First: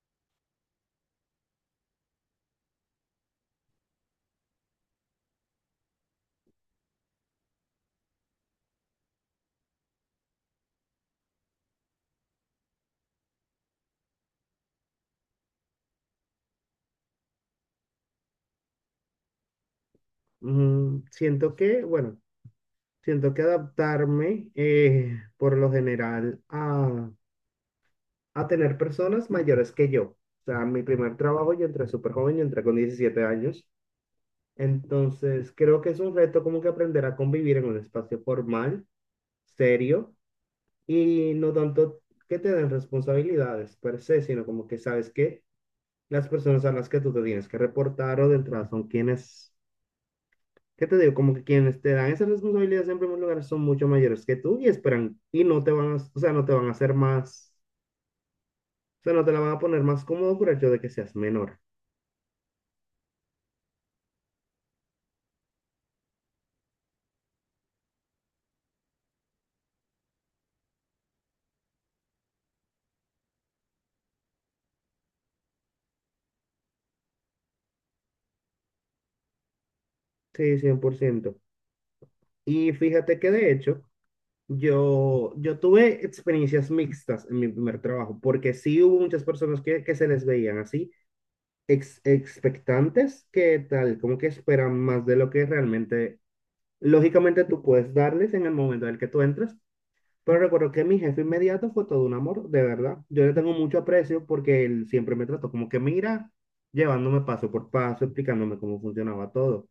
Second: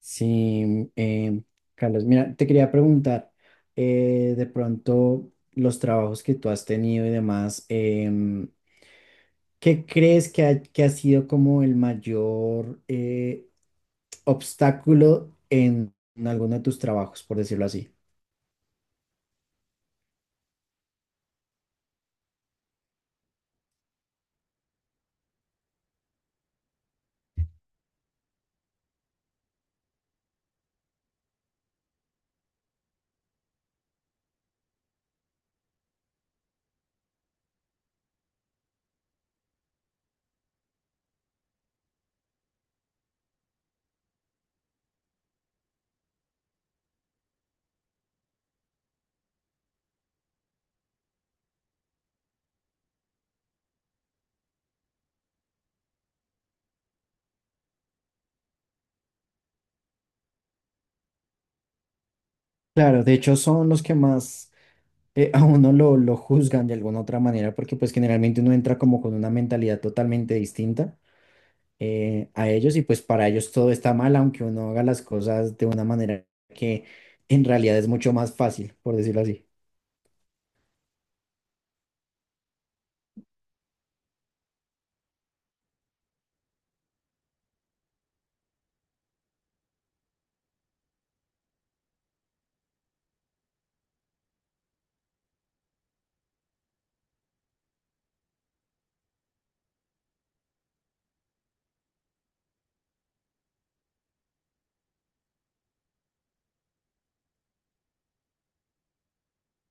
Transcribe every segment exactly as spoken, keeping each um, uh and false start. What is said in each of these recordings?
Sí, em, Carlos, mira, te quería preguntar, eh, de pronto los trabajos que tú has tenido y demás, em, ¿qué crees que ha, que ha sido como el mayor eh, obstáculo en, en alguno de tus trabajos, por decirlo así? Mm, siento que, bueno, siento que adaptarme eh, por lo general a, a tener personas mayores que yo. O sea, mi primer trabajo yo entré súper joven, yo entré con diecisiete años. Entonces, creo que es un reto como que aprender a convivir en un espacio formal, serio, y no tanto que te den responsabilidades per se, sino como que sabes que las personas a las que tú te tienes que reportar o de entrada son quienes... ¿Qué te digo? Como que quienes te dan esa responsabilidad en primer lugar son mucho mayores que tú y esperan y no te van a, o sea, no te van a hacer más, o sea, no te la van a poner más cómodo por el hecho de que seas menor. Claro, de hecho son los que más eh, a uno lo, lo juzgan de alguna otra manera, porque pues generalmente uno entra como con una mentalidad totalmente distinta. Eh, a ellos y pues para ellos todo está mal, aunque uno haga las cosas de una manera que en realidad es mucho más fácil, por decirlo así. Sí, cien por ciento. Y fíjate que de hecho, yo, yo tuve experiencias mixtas en mi primer trabajo, porque sí hubo muchas personas que, que se les veían así, ex- expectantes, que tal, como que esperan más de lo que realmente, lógicamente tú puedes darles en el momento en el que tú entras. Pero recuerdo que mi jefe inmediato fue todo un amor, de verdad. Yo le tengo mucho aprecio porque él siempre me trató como que mira, llevándome paso por paso, explicándome cómo funcionaba todo.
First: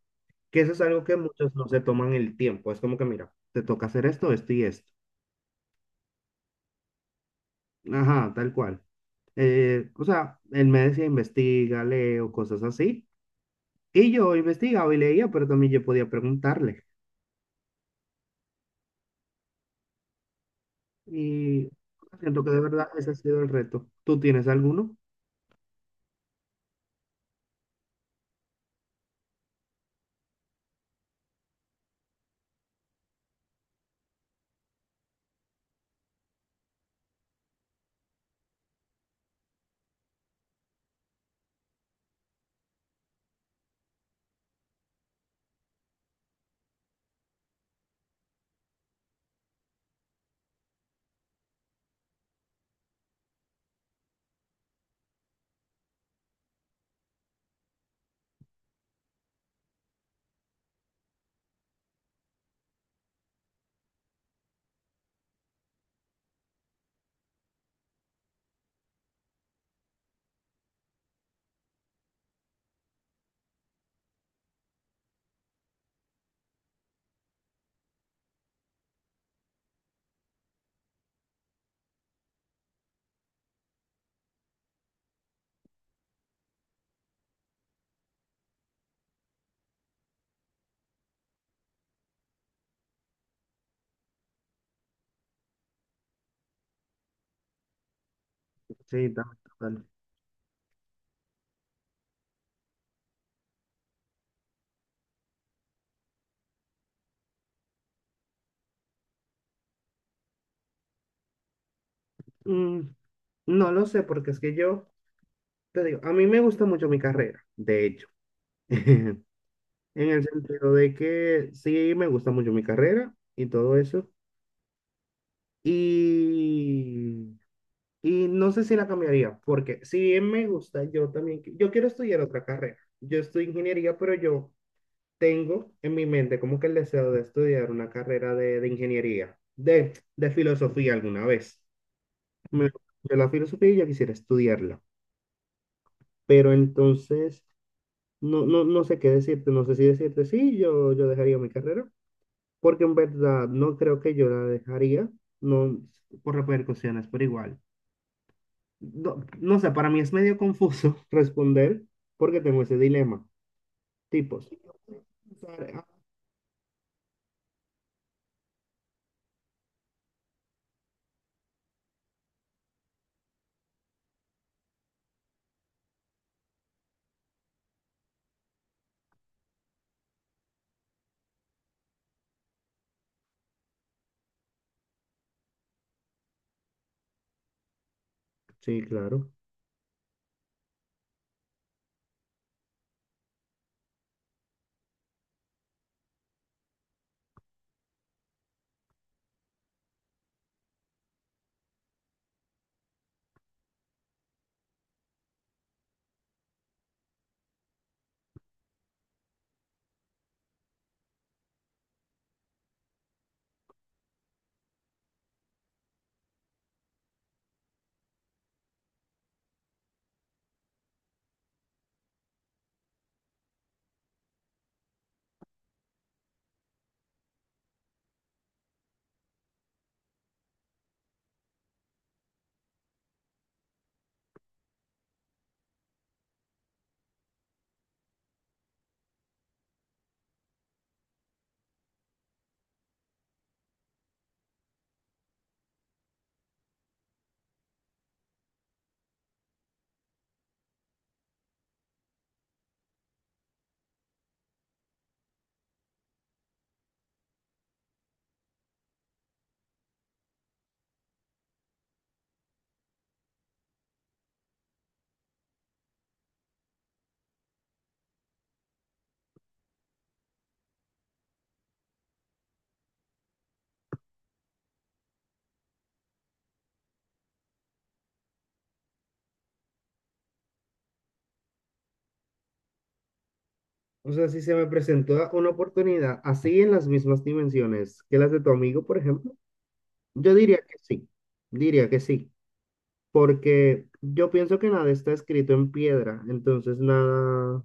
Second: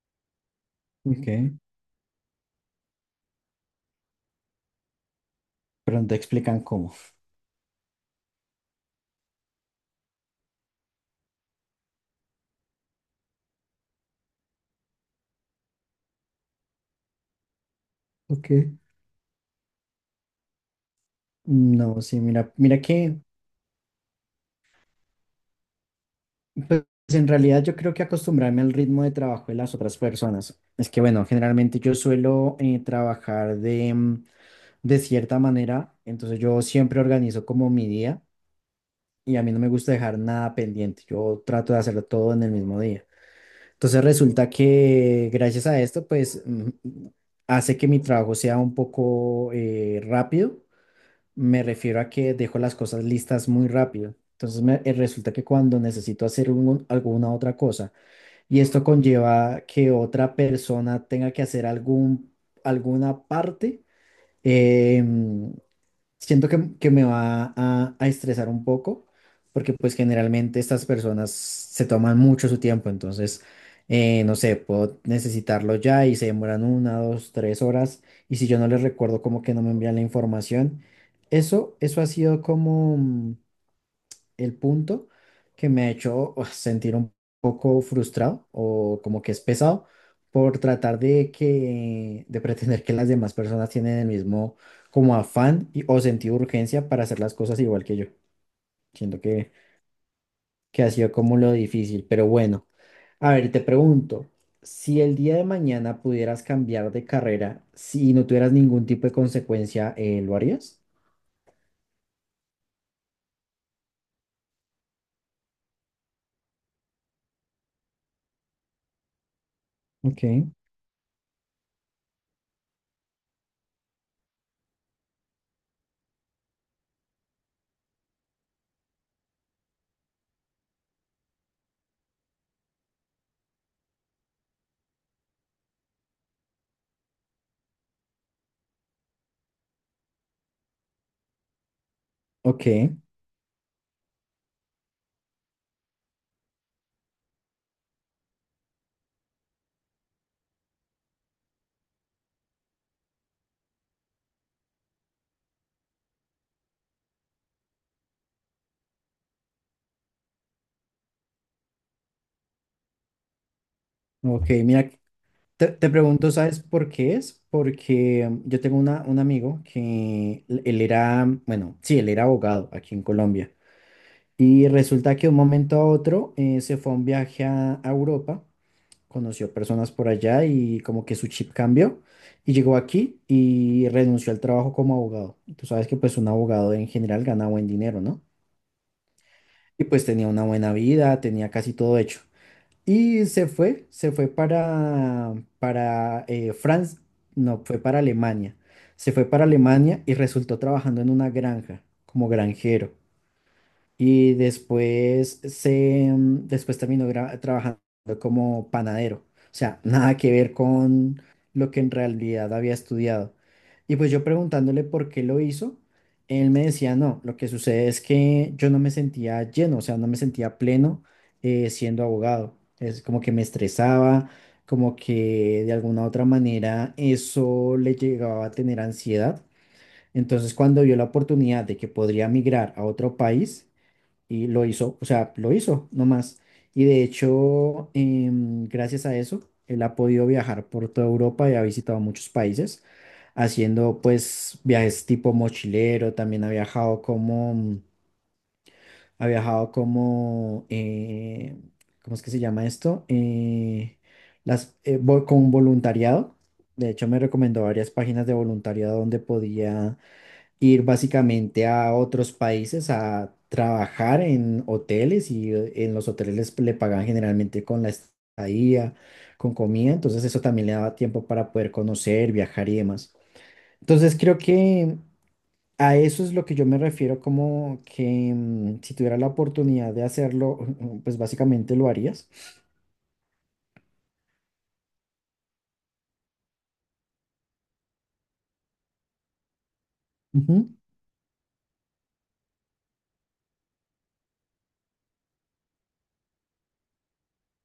Que eso es algo que Ok, muchos no se toman el tiempo. Es como que mira, te toca hacer esto, esto y esto. pero no te explican cómo. Ajá, tal cual. Eh, o sea, él me decía investiga, leo, cosas así. Y yo investigaba y leía, pero también yo podía preguntarle. Ok. Y No, sí, siento que mira, de mira verdad ese ha que, sido el reto. ¿Tú tienes alguno? pues en realidad yo creo que acostumbrarme al ritmo de trabajo de las otras personas. Es que bueno, generalmente yo suelo eh, trabajar de, mm, de cierta manera, entonces yo siempre organizo como mi día y a mí no me gusta dejar nada pendiente, yo trato de hacerlo todo en el mismo día. Entonces resulta que gracias a esto, pues mm, hace que mi trabajo sea un poco eh, rápido. Me refiero a que dejo las cosas listas muy rápido. Entonces me, eh, resulta que cuando necesito hacer un- alguna otra cosa y esto conlleva que otra persona tenga que hacer algún, alguna parte, em, siento que, que me va a, a estresar un poco, porque pues generalmente estas personas se toman mucho su tiempo, entonces, eh, no sé, puedo necesitarlo ya y se demoran una, dos, tres horas, y si yo no les recuerdo como que no me envían la información. Eso, eso ha sido como, mm, el punto que me ha hecho uf, sentir un poco frustrado o como que es pesado por tratar de que, de pretender que las demás personas tienen el mismo como afán y- o sentido de urgencia para hacer las cosas igual que yo. Sí, Siento que, también. que ha sido como lo difícil, pero bueno. A ver, te pregunto, si el día de mañana pudieras cambiar de carrera, si no tuvieras ningún tipo de consecuencia, eh, ¿lo harías? Mm, no lo sé, porque es que yo, te digo, a mí me gusta mucho mi carrera, de hecho, en Ok, el sentido de que sí me gusta mucho mi carrera y todo eso. Y, y no sé si la cambiaría, porque si me gusta, yo también, qui- yo quiero estudiar otra carrera. Yo estudio ingeniería, pero yo tengo en mi mente como que el deseo de estudiar una carrera de, de ingeniería, de, de filosofía alguna vez. ok, Me gusta la filosofía y yo quisiera estudiarla. Pero entonces... No, no, no sé qué decirte, no sé si decirte sí, yo, yo dejaría mi carrera, porque en verdad no creo que yo la dejaría, no por repercusiones, pero igual. No, no sé, para mí es medio confuso responder porque tengo ese dilema. ok. Tipos. Mira, Te, te pregunto, ¿sabes por qué es? Porque mm, yo tengo una, un amigo que l- él era, mm, bueno, sí, él era abogado aquí en Colombia. Y resulta que de un momento a otro eh, se fue a un viaje a, a Europa, conoció personas por allá y como que su chip cambió y llegó aquí y renunció al trabajo como abogado. Y tú sabes que pues un abogado en general gana buen dinero, ¿no? Sí, claro. Y pues tenía una buena vida, tenía casi todo hecho. Y se fue, se fue para, para eh, Francia, no, fue para Alemania. Se fue para Alemania y resultó trabajando en una granja como granjero. Y después se, mm, después terminó gra- trabajando como panadero. O sea, nada que ver con lo que en realidad había estudiado. Y pues yo preguntándole por qué lo hizo, él me decía, no, lo que sucede es que yo no me sentía lleno, o sea, no me sentía pleno eh, siendo abogado. Es como que me estresaba, como que de alguna u otra manera eso le llegaba a tener ansiedad. Entonces, cuando vio la oportunidad de que podría migrar a otro país, y lo hizo, o sea, lo hizo nomás. Y de hecho, em, gracias a eso, él ha podido viajar por toda Europa y ha visitado muchos países, haciendo pues viajes tipo mochilero, también ha viajado como, mm, ha viajado como, eh, ¿cómo es que se llama esto? Eh, las, eh, vo- con voluntariado. De hecho, me recomendó varias páginas de voluntariado donde podía ir básicamente a otros países a trabajar en hoteles y eh, en los hoteles les- le pagan generalmente con la estadía, con comida, entonces eso también le daba tiempo para poder conocer, viajar y demás. Entonces creo que a eso es lo que yo me refiero como que mm, si tuviera la oportunidad de hacerlo, pues básicamente lo harías. O sea, si se me presentó una oportunidad así en las mismas dimensiones que las de tu amigo, por ejemplo, yo diría Ujú, que sí, diría que sí, porque yo pienso que nada está escrito en piedra, entonces nada.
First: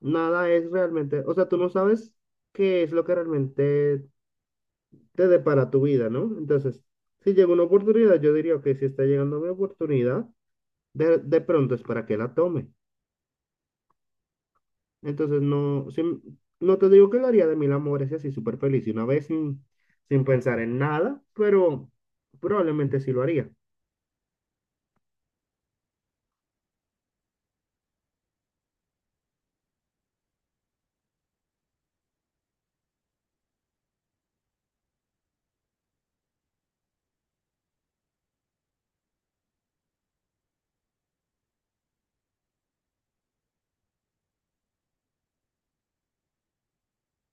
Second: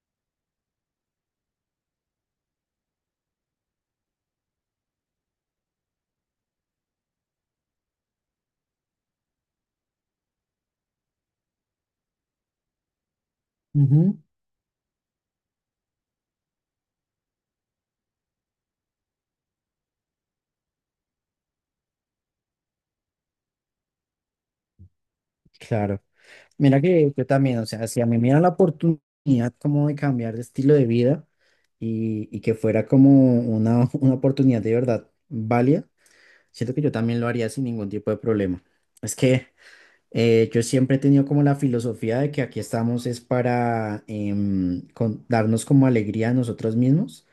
Nada es realmente, o sea, tú no sabes qué es lo que realmente te depara tu vida, ¿no? Entonces, si llega una oportunidad, yo diría que si está llegando mi oportunidad, de, de pronto es para que la tome. ujú. Entonces, no, si m- no te digo que lo haría de mil amores y así súper feliz y una vez sin, sin pensar en nada, pero probablemente sí lo haría. Claro. Mira que yo también, o sea, si a mí me dieran la oportunidad como de cambiar de estilo de vida y, y que fuera como una, una oportunidad de verdad válida, siento que yo también lo haría sin ningún tipo de problema. Es que eh, yo siempre he tenido como la filosofía de que aquí estamos es para em, con- darnos como alegría a nosotros mismos,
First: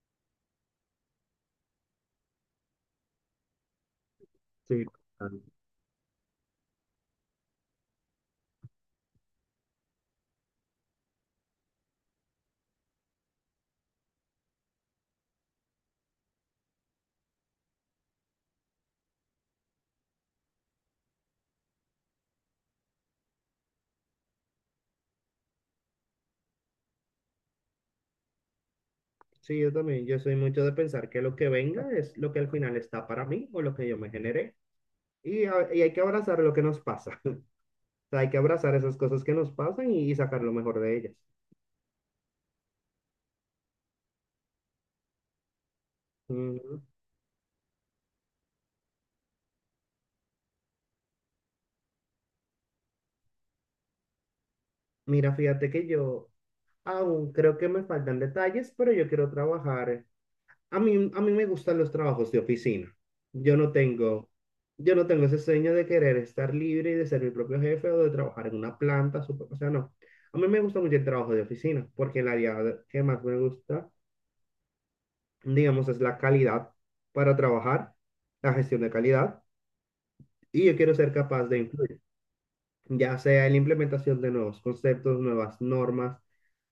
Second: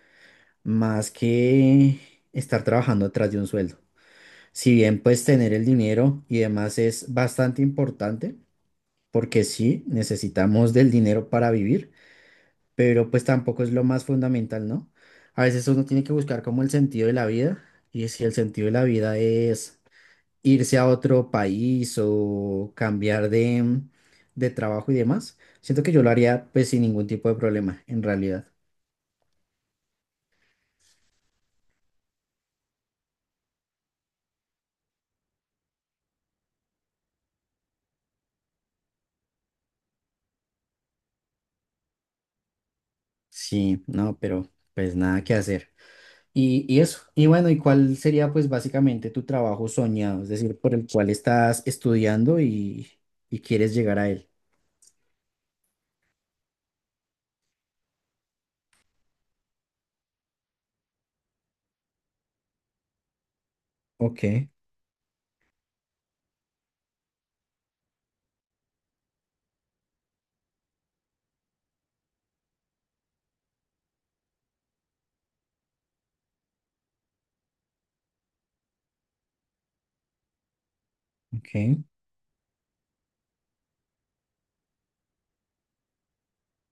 más que estar trabajando detrás de un sueldo. Si Sí, bien pues ah. tener el dinero y demás es bastante importante porque sí, necesitamos del dinero para vivir, pero pues tampoco es lo más fundamental, ¿no? A veces uno tiene que buscar como el sentido de la vida y si el sentido de la vida es irse a otro país o cambiar de, de trabajo y demás, siento que yo lo haría pues sin ningún tipo de problema, en realidad. Sí, yo también, yo soy mucho de pensar que lo que venga es lo que al final está para mí o lo que yo me generé y, a- y hay que abrazar lo que nos pasa. Sea, hay que abrazar esas cosas que nos pasan y, y sacar lo mejor de ellas. Sí, no, pero pues nada que hacer. Y, y Ujú. eso, y bueno, ¿y cuál sería pues básicamente tu trabajo soñado? Es decir, por el cual estás estudiando y, y quieres llegar a él. Mira, fíjate que yo aún creo que me faltan detalles, pero yo quiero trabajar. A mí, a mí me gustan los trabajos de oficina. Yo no tengo, Ok, yo no tengo ese sueño de querer estar libre y de ser mi propio jefe o de trabajar en una planta. Super- o sea, no. A mí me gusta mucho el trabajo de oficina porque el área de- que más me gusta, digamos, es la calidad para trabajar, la gestión de calidad, y yo quiero ser capaz de ok, influir, ya sea en la implementación de nuevos conceptos, nuevas normas,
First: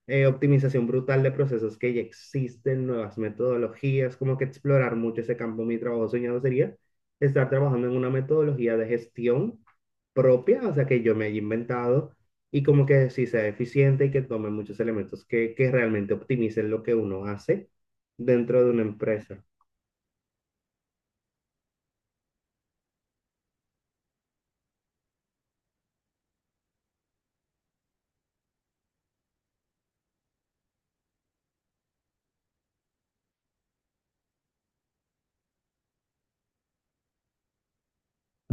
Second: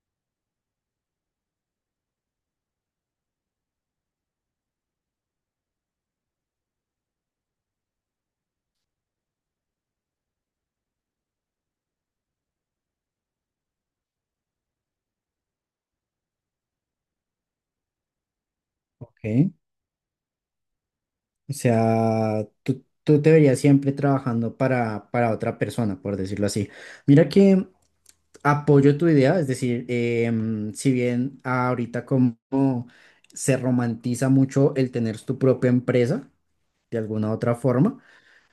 eh, optimización brutal de procesos que ya existen, nuevas metodologías, como que explorar mucho ese campo. Mi trabajo soñado sería estar trabajando en una metodología de gestión propia, o sea, que yo me haya inventado y como que sí sea eficiente y que tome muchos elementos que, que realmente optimicen lo que uno hace dentro de una empresa. ok. O sea, tú, tú te verías siempre trabajando para, para otra persona, por decirlo así. Mira que apoyo tu idea, es decir, em, si bien ahorita como se romantiza mucho el tener tu propia empresa, de alguna u otra forma.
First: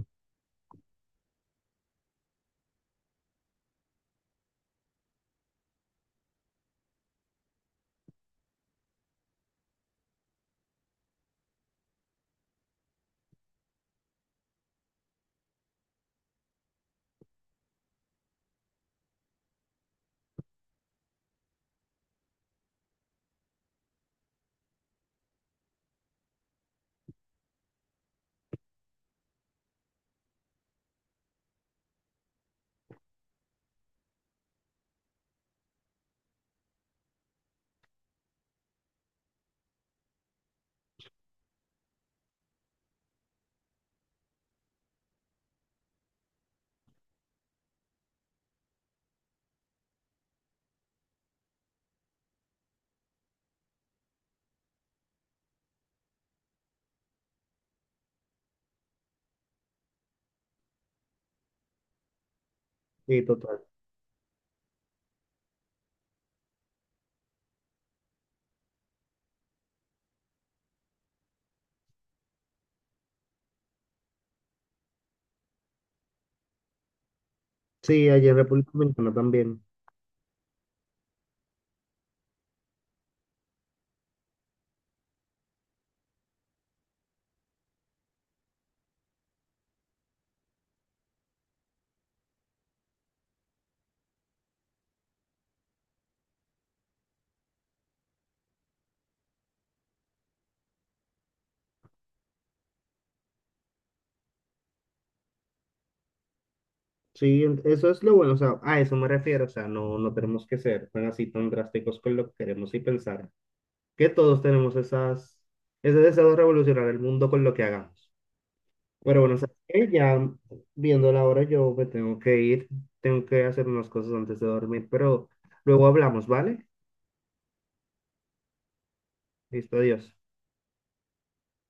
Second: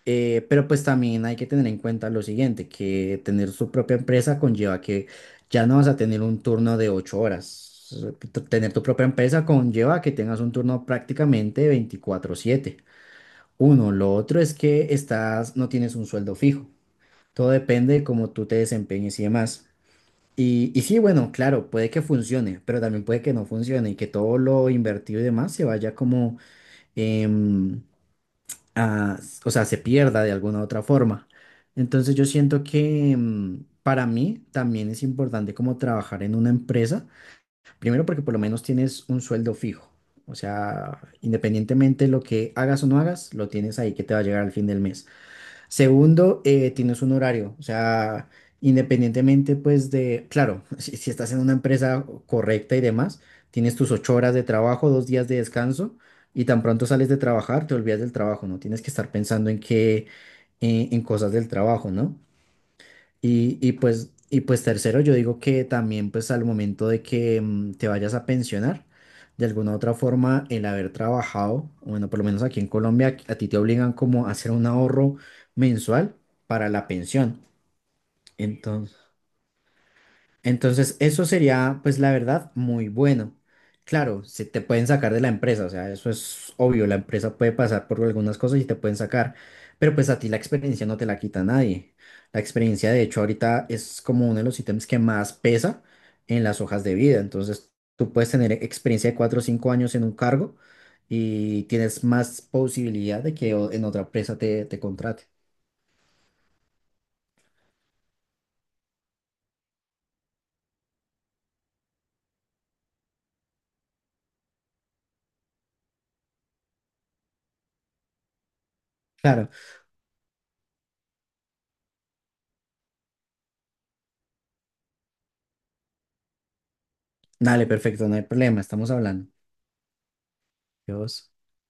Eh, pero pues también hay que tener en cuenta lo siguiente, que tener su propia empresa conlleva que ya no vas a tener un turno de ocho horas. T- Tener tu propia empresa conlleva que tengas un turno prácticamente veinticuatro siete. Uno, lo otro es que estás, no tienes un sueldo fijo. Todo depende de cómo tú te desempeñes y demás. Y, y sí, bueno, claro, puede que funcione, pero también puede que no funcione y que todo lo invertido y demás se vaya como em, ah, s- o sea, se pierda de alguna u otra forma. Entonces yo siento que mm, para mí también es importante como trabajar en una empresa, primero porque por lo menos tienes un sueldo fijo, o sea, independientemente de lo que hagas o no hagas, lo tienes ahí que te va a llegar al fin del mes. Segundo, eh, tienes un horario, o sea, independientemente pues de, claro, si, si estás en una empresa correcta y demás, tienes tus ocho horas de trabajo, dos días de descanso y tan pronto sales de trabajar, te olvidas del trabajo, no tienes que estar pensando en qué, en en cosas del trabajo, ¿no? Sí, Y, total. Y pues, y pues tercero, yo digo que también pues al momento de que mm, te vayas a pensionar, de alguna u otra forma, el haber trabajado, bueno, por lo menos aquí en Colombia, a ti te obligan como a hacer un ahorro mensual para la pensión. Sí, allí en República entonces Dominicana también. entonces, eso sería, pues la verdad, muy bueno. Claro, se te pueden sacar de la empresa, o sea, eso es obvio, la empresa puede pasar por algunas cosas y te pueden sacar, pero pues a ti la experiencia no te la quita nadie. La experiencia, de hecho, ahorita es como uno de los ítems que más pesa en las hojas de vida. Entonces, tú puedes tener experiencia de cuatro o cinco años en un cargo y tienes más posibilidad de que o- en otra empresa te, te contrate. Sí, en- eso es lo bueno, o sea, a eso me refiero, o sea, no, no tenemos que ser tan así tan drásticos con lo que queremos y pensar que todos tenemos esas, ese deseo de revolucionar el mundo con lo que hagamos. Pero bueno, Claro, ¿sabes qué? Ya viendo la hora, yo me tengo que ir, tengo que hacer unas cosas antes de dormir, pero luego hablamos, ¿vale? dale, perfecto, no hay problema, estamos hablando. Listo, adiós. Dios.